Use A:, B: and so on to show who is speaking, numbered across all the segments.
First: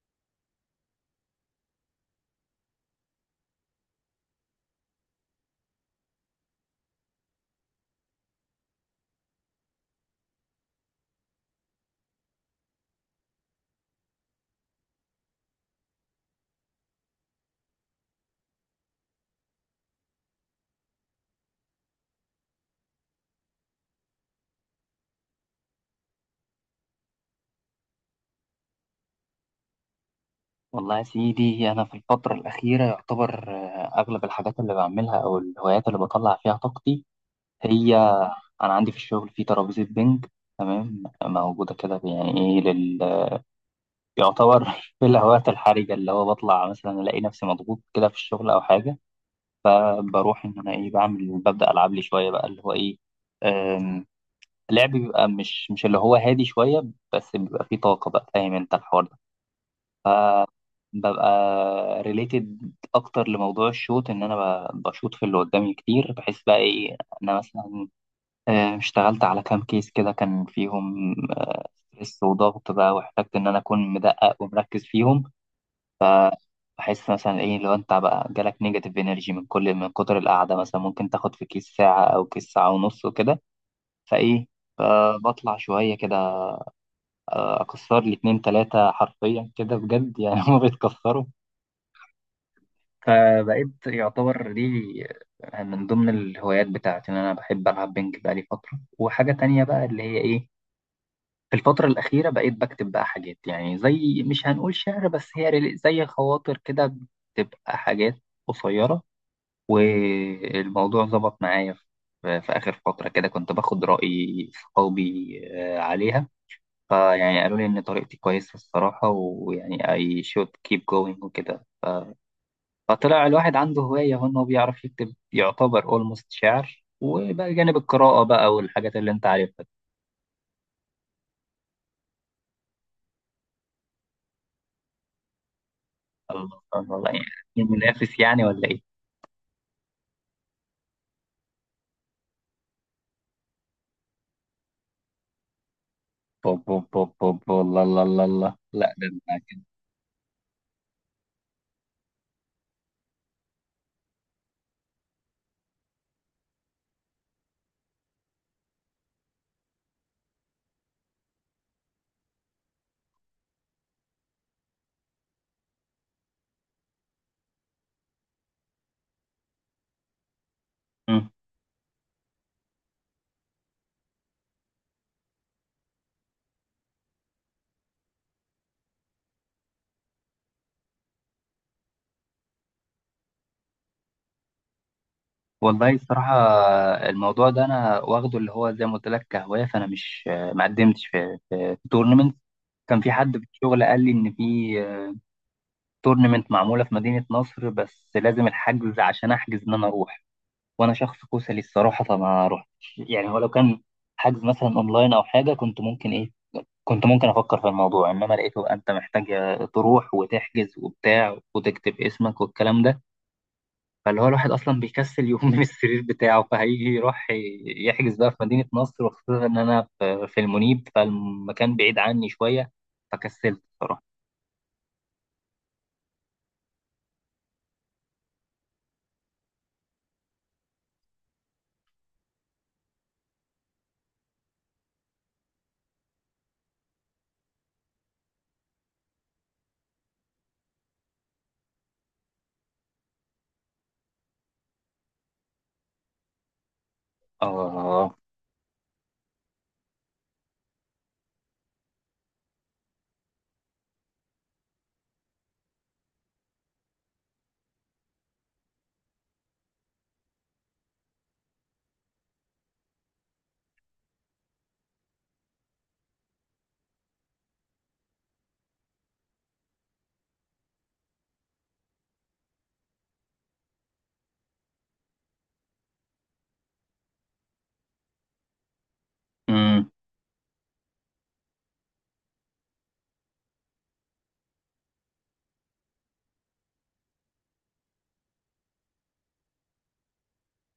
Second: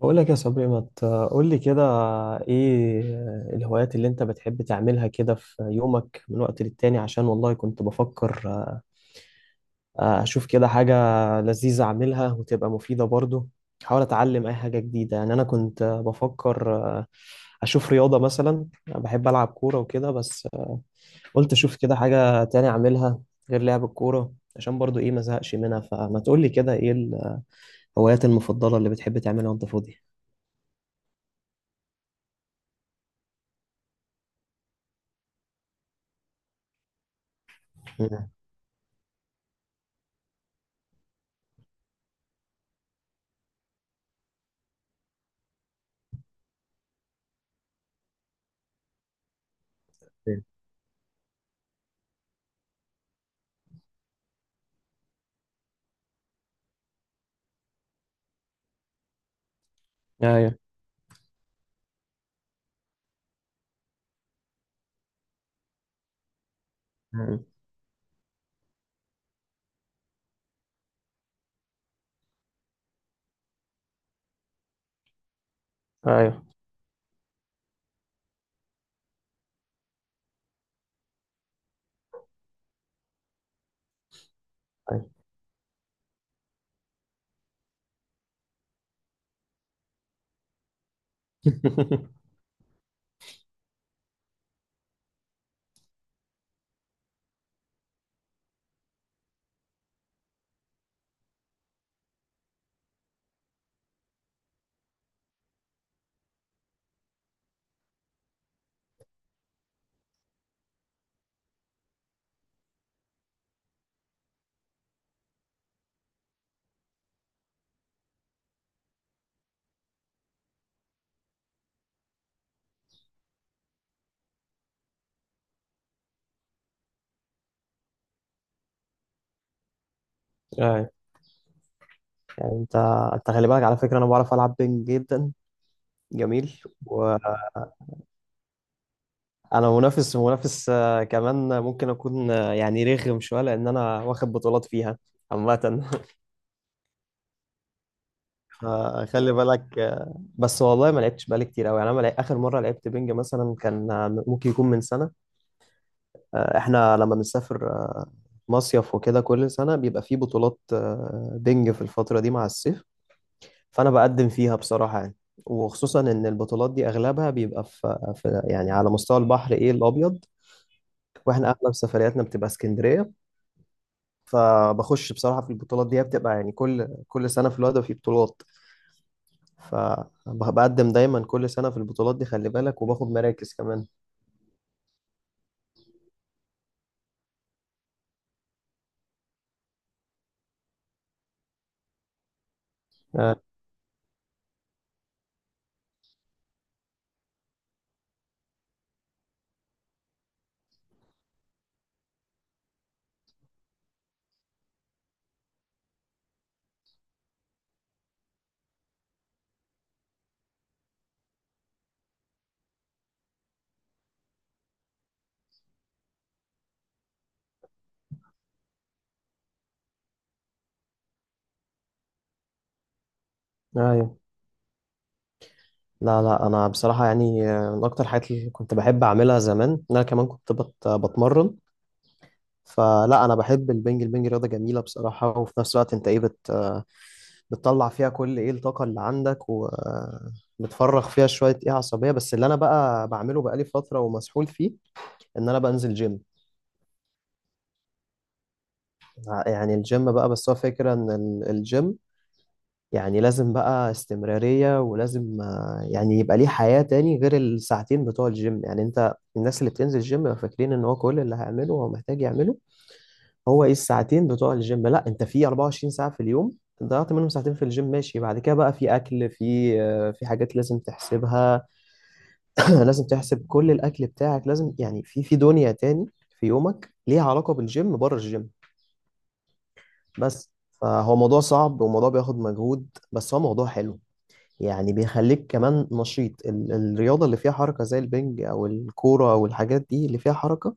A: بقول لك يا صبري، ما تقول لي كده ايه الهوايات اللي انت بتحب تعملها كده في يومك من وقت للتاني؟ عشان والله كنت بفكر اشوف كده حاجة لذيذة اعملها وتبقى مفيدة برضو. احاول اتعلم اي حاجة جديدة. يعني انا كنت بفكر اشوف رياضة مثلا. أنا بحب العب كورة وكده، بس قلت اشوف كده حاجة تاني اعملها غير لعب الكورة، عشان برضو ايه ما زهقش منها. فما تقول لي كده ايه الهوايات المفضلة اللي بتحب تعملها وانت فاضي؟
B: والله يا سيدي، أنا في الفترة الأخيرة يعتبر أغلب الحاجات اللي بعملها أو الهوايات اللي بطلع فيها طاقتي هي أنا عندي في الشغل في ترابيزة بينج، تمام، موجودة كده يعني. إيه يعتبر في الهوايات الحرجة، اللي هو بطلع، مثلا ألاقي نفسي مضغوط كده في الشغل أو حاجة.
A: مم.
B: فبروح إن أنا إيه بعمل، ببدأ ألعب لي شوية بقى اللي هو إيه. أم... لعب بيبقى، مش اللي هو هادي شوية، بس بيبقى فيه طاقة بقى. فاهم أنت الحوار ده؟
A: ايوه،
B: ببقى ريليتد اكتر لموضوع الشوت، ان انا بشوط في اللي قدامي كتير. بحس بقى ايه، انا مثلا اشتغلت على كام كيس كده كان فيهم ستريس وضغط بقى، واحتجت ان انا اكون مدقق ومركز فيهم.
A: ايوه،
B: بحس مثلا ايه، لو انت بقى جالك نيجاتيف انرجي من كل، من كتر القعده مثلا، ممكن تاخد في كيس ساعه او كيس ساعه ونص وكده. فايه،
A: ايوه.
B: بطلع شويه كده. اكسر لي اتنين تلاته حرفيا كده بجد يعني. هما بيتكسروا. فبقيت يعتبر لي من ضمن الهوايات بتاعتي إن أنا بحب ألعب بينج بقالي فترة. وحاجة تانية بقى اللي هي إيه، في الفترة الأخيرة بقيت بكتب بقى حاجات، يعني زي مش هنقول شعر، بس هي زي خواطر كده. بتبقى حاجات قصيرة، والموضوع ظبط معايا في آخر فترة كده، كنت باخد رأي صحابي عليها. فيعني قالوا لي إن طريقتي كويسة الصراحة، ويعني I should keep going وكده. فطلع الواحد عنده هواية، هو إن هو بيعرف يكتب، يعتبر أولموست شعر، وبقى جانب القراءة بقى والحاجات اللي أنت عارفها دي.
A: ايوه. يعني انت خلي بالك على فكره انا بعرف العب بينج جدا.
B: الله
A: جميل.
B: الله الله،
A: وانا
B: يعني منافس يعني ولا إيه؟
A: منافس منافس، كمان ممكن اكون يعني رخم شويه، لان انا واخد بطولات فيها عامه.
B: بوب بوب بوب بوب، والله. الله الله الله لا ده
A: فخلي
B: أنا كده.
A: بالك. بس والله ما لعبتش بقالي كتير قوي. يعني انا ما لعب- اخر مره لعبت بينج مثلا كان ممكن يكون من سنه. احنا لما بنسافر مصيف وكده، كل سنه بيبقى فيه بطولات بينج في الفتره دي مع الصيف. فانا بقدم فيها بصراحه يعني. وخصوصا ان البطولات دي اغلبها بيبقى في يعني على مستوى البحر ايه الابيض.
B: مم.
A: واحنا اغلب سفرياتنا بتبقى اسكندريه. فبخش بصراحه في البطولات دي، هي بتبقى يعني كل سنه في الوادي في بطولات. فبقدم دايما كل سنه في البطولات دي خلي بالك، وباخد مراكز كمان.
B: والله الصراحة، الموضوع ده أنا واخده اللي هو زي ما قلت لك كهواية. فأنا مش، ما قدمتش في، في تورنمنت. كان في حد
A: آه.
B: في الشغل قال لي إن في تورنمنت معمولة في مدينة نصر، بس لازم الحجز عشان أحجز إن أنا أروح. وانا شخص كسلي الصراحه، فما رحتش يعني. هو لو كان حجز مثلا اونلاين او حاجه، كنت ممكن ايه، كنت ممكن افكر في الموضوع. انما لقيته انت محتاج تروح وتحجز وبتاع وتكتب اسمك والكلام ده. فاللي هو الواحد اصلا بيكسل يقوم من السرير بتاعه، فهيجي يروح يحجز بقى في مدينه نصر؟ وخصوصا ان انا في المنيب، فالمكان بعيد عني شويه، فكسلت الصراحه.
A: ايوه. لا، لا، انا بصراحه يعني من اكتر الحاجات اللي كنت بحب اعملها زمان إن انا كمان كنت بتمرن. فلا، انا بحب البنج. البنج رياضه جميله بصراحه، وفي نفس الوقت انت ايه بتطلع فيها كل ايه الطاقة اللي عندك، وبتفرغ فيها شوية ايه عصبية. بس اللي انا بقى بعمله بقالي فترة ومسحول فيه ان انا بنزل جيم.
B: اه.
A: يعني الجيم بقى، بس هو فكرة ان الجيم يعني لازم بقى استمرارية، ولازم يعني يبقى ليه حياة تاني غير الساعتين بتوع الجيم. يعني انت، الناس اللي بتنزل الجيم بيبقوا فاكرين ان هو كل اللي هيعمله هو محتاج يعمله هو ايه الساعتين بتوع الجيم. لا، انت في 24 ساعة في اليوم. ضيعت منهم ساعتين في الجيم ماشي، بعد كده بقى في اكل، في في حاجات لازم تحسبها. لازم تحسب كل الاكل بتاعك، لازم يعني في دنيا تاني في يومك ليها علاقه بالجيم بره الجيم
B: امم.
A: بس. فهو موضوع صعب وموضوع بياخد مجهود، بس هو موضوع حلو. يعني بيخليك كمان نشيط. الرياضه اللي فيها حركه زي البنج او الكوره او الحاجات دي اللي فيها حركه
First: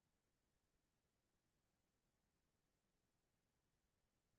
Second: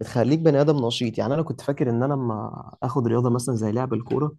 A: بتخليك بني ادم نشيط. يعني انا كنت فاكر ان انا لما اخد رياضه مثلا زي لعب الكوره،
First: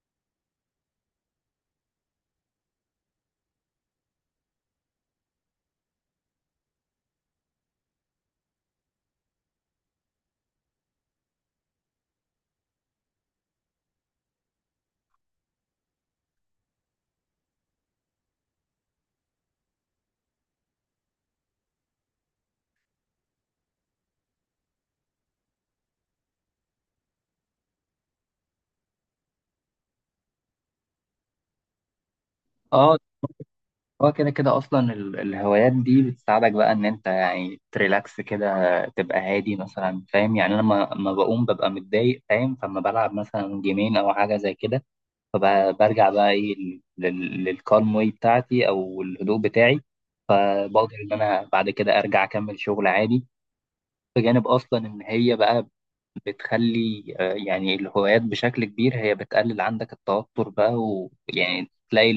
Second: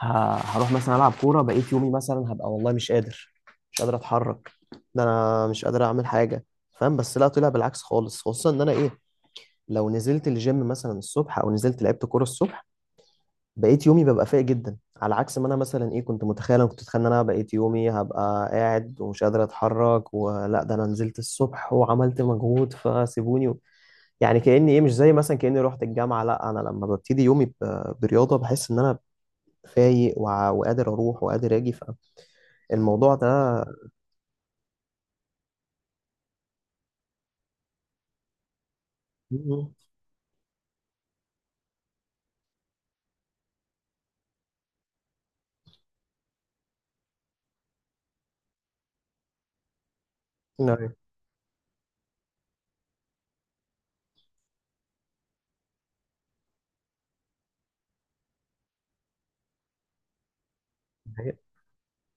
A: هروح مثلا العب كوره بقيت يومي مثلا هبقى والله مش قادر، مش قادر اتحرك. ده انا مش قادر اعمل حاجه فاهم. بس لا، طلع بالعكس خالص، خصوصا ان انا ايه لو نزلت الجيم مثلا الصبح او نزلت لعبت كوره الصبح، بقيت يومي ببقى فايق جدا على عكس ما انا مثلا ايه كنت متخيل. انا كنت اتخيل ان انا بقيت يومي هبقى قاعد ومش قادر اتحرك، ولا ده انا نزلت الصبح وعملت مجهود فسيبوني. يعني كاني ايه مش زي مثلا كاني رحت الجامعه. لا، انا لما ببتدي يومي برياضه بحس ان انا فايق، وقادر اروح وقادر اجي.
B: اه.
A: فالموضوع ده.
B: هو كده كده اصلا الهوايات دي بتساعدك بقى ان انت يعني تريلاكس كده، تبقى هادي
A: مم.
B: مثلا. فاهم؟ يعني انا لما بقوم ببقى متضايق، فاهم؟ فما بلعب مثلا جيمين او حاجه زي كده. فبرجع بقى ايه، للكالم واي بتاعتي او الهدوء بتاعي.
A: نعم.
B: فبقدر ان انا بعد كده ارجع اكمل شغل عادي. بجانب اصلا ان هي بقى بتخلي، يعني الهوايات بشكل كبير هي بتقلل عندك التوتر بقى،
A: نعم.
B: ويعني تلاقي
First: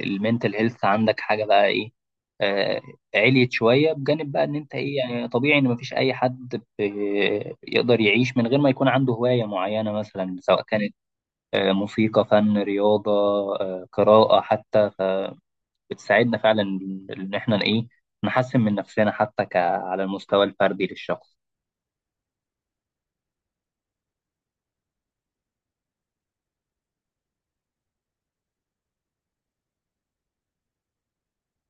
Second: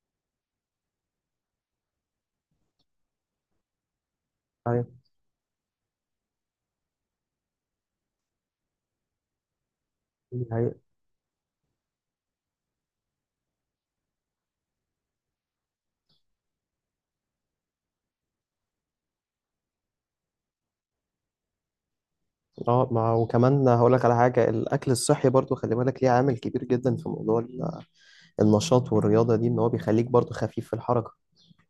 B: المينتال هيلث عندك حاجة بقى ايه، آه، عليت شوية. بجانب بقى ان انت
A: نعم.
B: ايه، يعني طبيعي ان مفيش اي حد يقدر يعيش من غير ما يكون عنده هواية معينة، مثلا سواء
A: نعم.
B: كانت موسيقى، فن، رياضة، قراءة حتى. فبتساعدنا فعلا ان احنا ايه نحسن من نفسنا، حتى على المستوى الفردي للشخص.
A: اه. ما وكمان هقول لك على حاجه، الاكل الصحي برضو خلي بالك ليه عامل كبير جدا في موضوع النشاط والرياضه دي، ان هو بيخليك برضو خفيف في الحركه.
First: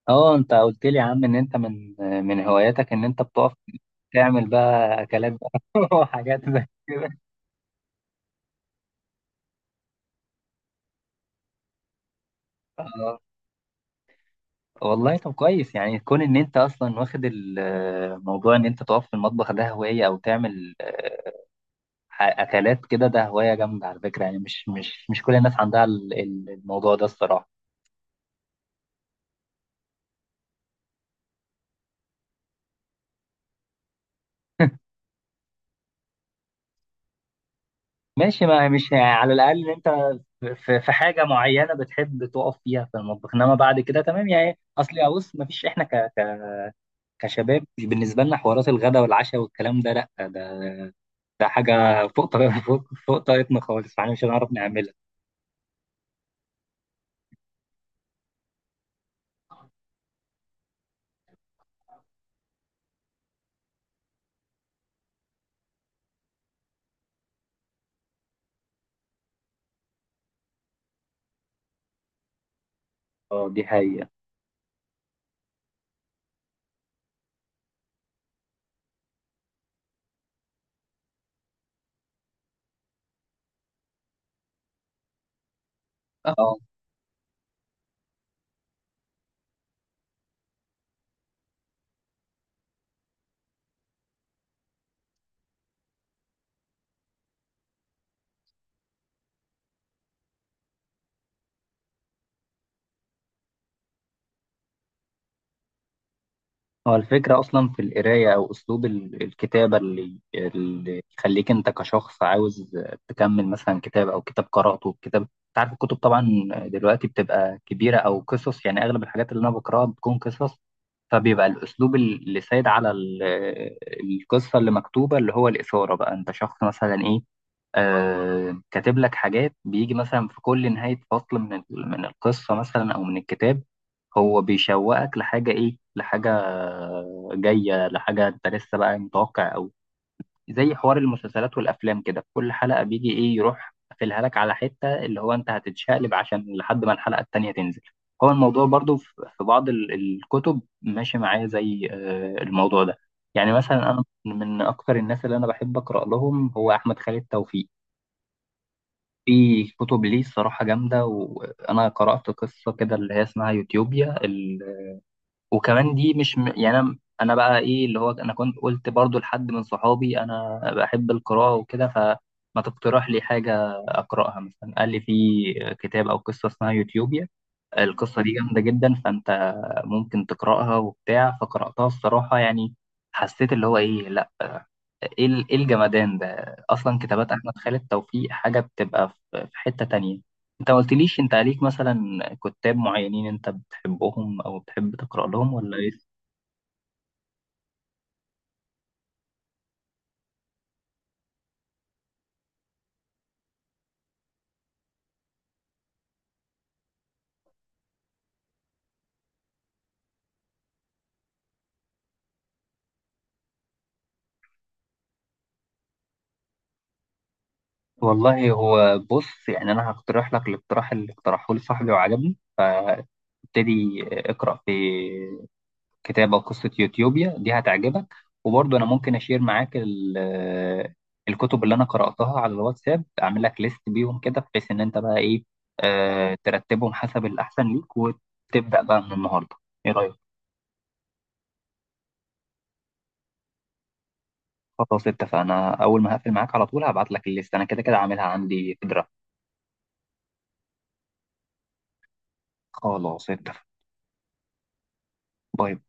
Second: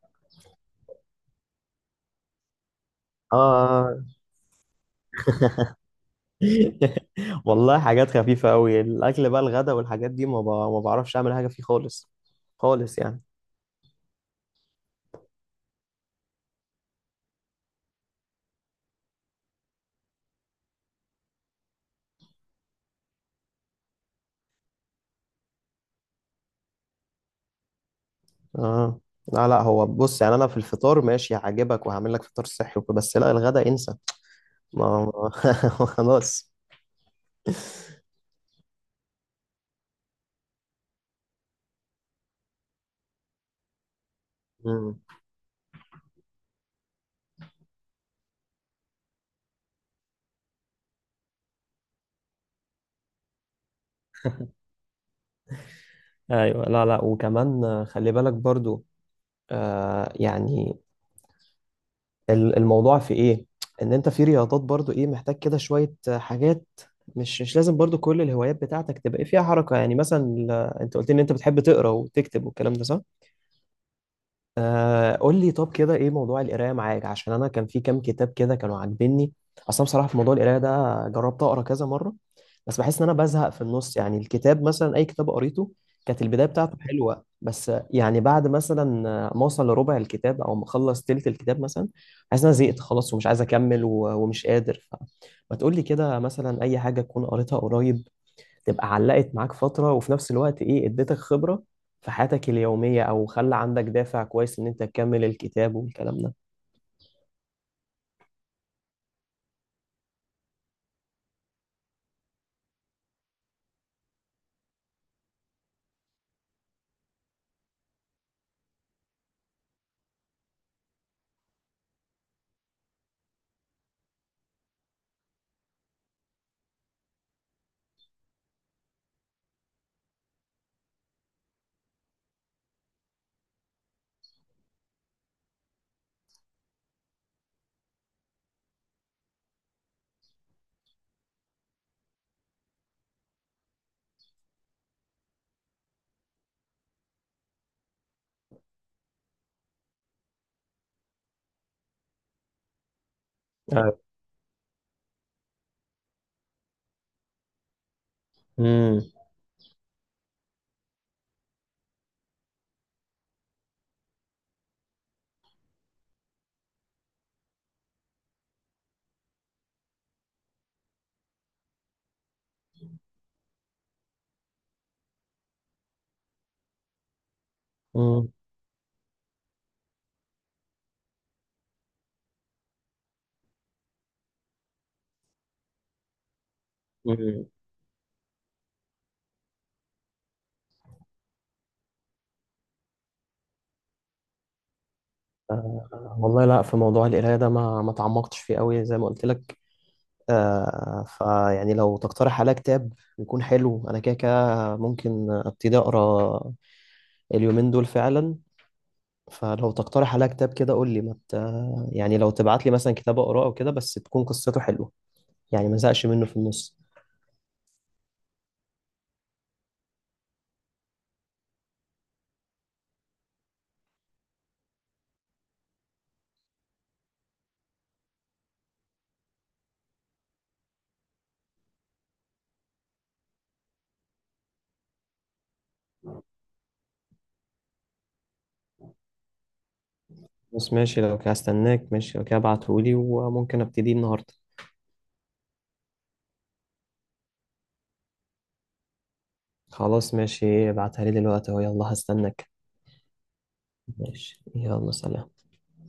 B: اه، انت قلت لي يا عم ان انت من هواياتك ان انت بتقف
A: اه.
B: تعمل بقى اكلات بقى، وحاجات زي كده.
A: والله حاجات خفيفه قوي. الاكل بقى الغدا والحاجات دي ما بعرفش اعمل حاجه فيه خالص، خالص
B: اه.
A: يعني.
B: والله طب كويس، يعني كون ان انت اصلا واخد الموضوع ان انت تقف في المطبخ ده هواية، او تعمل اكلات كده، ده هواية جامدة على فكرة. يعني مش كل الناس عندها الموضوع ده الصراحة.
A: اه. لا، لا، هو بص يعني انا في الفطار ماشي هعجبك وهعمل لك فطار صحي وكده، بس لا الغدا انسى. ما ما- خلاص.
B: ماشي. ما مش يعني، على الاقل ان انت في حاجة معينة بتحب تقف فيها في المطبخ، انما بعد كده تمام يعني. اصل
A: مم.
B: يا بص، مفيش احنا كشباب، مش بالنسبة لنا حوارات الغداء والعشاء والكلام ده، لا ده، ده حاجة فوق طاقة، فوق طاقتنا خالص، فاحنا مش هنعرف نعملها.
A: ايوه. لا، لا، وكمان خلي بالك برضو. يعني الموضوع في ايه ان انت في رياضات برضو ايه محتاج كده شوية حاجات. مش لازم برضو كل الهوايات بتاعتك تبقى إيه فيها حركة. يعني مثلا انت قلت لي ان انت بتحب تقرا وتكتب والكلام ده، صح؟
B: اه دي حقيقة.
A: قول لي طب كده ايه موضوع القرايه معاك، عشان انا كان في كام كتاب كده كانوا عاجبني. اصلا بصراحه في موضوع القرايه ده جربت اقرا كذا مره، بس بحس ان انا بزهق في النص. يعني الكتاب مثلا، اي كتاب قريته كانت البدايه
B: اه.
A: بتاعته حلوه، بس يعني بعد مثلا ما اوصل لربع الكتاب او ما اخلص تلت الكتاب مثلا، حاسس ان انا زهقت خلاص ومش عايز اكمل ومش قادر. فما تقول لي كده مثلا اي حاجه تكون قريتها قريب تبقى علقت معاك فترة، وفي نفس الوقت ايه اديتك خبرة في حياتك اليومية، او خلى عندك دافع كويس ان انت تكمل الكتاب والكلام ده.
B: هو الفكرة أصلا في القراية أو أسلوب الكتابة، اللي يخليك أنت كشخص عاوز تكمل مثلا كتاب. أو كتاب قرأته، كتاب أنت عارف، الكتب طبعا دلوقتي بتبقى كبيرة، أو قصص. يعني أغلب الحاجات اللي أنا بقرأها بتكون قصص. فبيبقى الأسلوب اللي سايد على القصة اللي مكتوبة، اللي هو الإثارة بقى. أنت شخص مثلا إيه، كاتب لك حاجات، بيجي مثلا في كل نهاية فصل من من القصة مثلا أو من الكتاب. هو بيشوقك لحاجة، إيه، لحاجة جاية، لحاجة أنت لسه بقى متوقع أوي. زي حوار المسلسلات والأفلام كده، في كل حلقة بيجي إيه، يروح قافلها لك على حتة اللي هو أنت هتتشقلب عشان لحد ما الحلقة التانية تنزل. هو الموضوع برضو في، بعض الكتب ماشي معايا زي الموضوع ده. يعني مثلا
A: أيوة.
B: أنا من أكتر الناس اللي أنا بحب أقرأ لهم هو أحمد خالد توفيق.
A: امم
B: في كتب ليه الصراحة جامدة، وأنا قرأت قصة كده اللي هي اسمها يوتيوبيا. وكمان دي مش يعني انا بقى ايه، اللي هو انا كنت قلت برضو لحد من صحابي، انا بحب القراءة وكده، فما تقترح لي حاجة اقراها مثلا. قال لي في كتاب او قصة اسمها يوتيوبيا. القصة دي
A: امم
B: جامدة جدا، فانت ممكن تقراها وبتاع. فقراتها الصراحة يعني، حسيت اللي هو ايه، لا، ايه إيه الجمدان ده. اصلا كتابات
A: امم
B: احمد خالد توفيق حاجة بتبقى في حتة تانية. انت ما قلتليش، انت عليك مثلا كتاب معينين انت بتحبهم او بتحب تقرا لهم ولا ايه؟
A: والله لا، في موضوع القراية ده ما تعمقتش فيه قوي زي ما قلت لك. فيعني لو تقترح عليا كتاب يكون حلو، انا كده كده ممكن ابتدي اقرا اليومين دول فعلا. فلو تقترح عليا كتاب كده قول لي. ما مت... يعني لو تبعت لي مثلا كتاب اقراه او كده، بس تكون قصته حلوه، يعني ما زهقش منه في النص.
B: والله، هو بص، يعني انا هقترح لك الاقتراح اللي اقترحه لي صاحبي وعجبني، فابتدي اقرا في كتاب او قصه يوتيوبيا دي، هتعجبك. وبرضه انا ممكن اشير معاك الكتب اللي انا قراتها على الواتساب، اعمل لك ليست بيهم كده، بحيث ان انت بقى ايه، ترتبهم حسب الاحسن ليك وتبدا بقى من النهارده. ايه رايك؟
A: خلاص، ماشي، لو كده هستناك. ماشي، لو كده ابعتهولي وممكن ابتدي النهارده.
B: خلاص، اتفقنا. اول ما هقفل معاك على طول هبعت لك الليست، انا كده كده عاملها عندي في درافت.
A: خلاص ماشي، ابعتها لي دلوقتي اهو، يلا هستناك.
B: خلاص، اتفق.
A: ماشي، يلا سلام.
B: باي باي.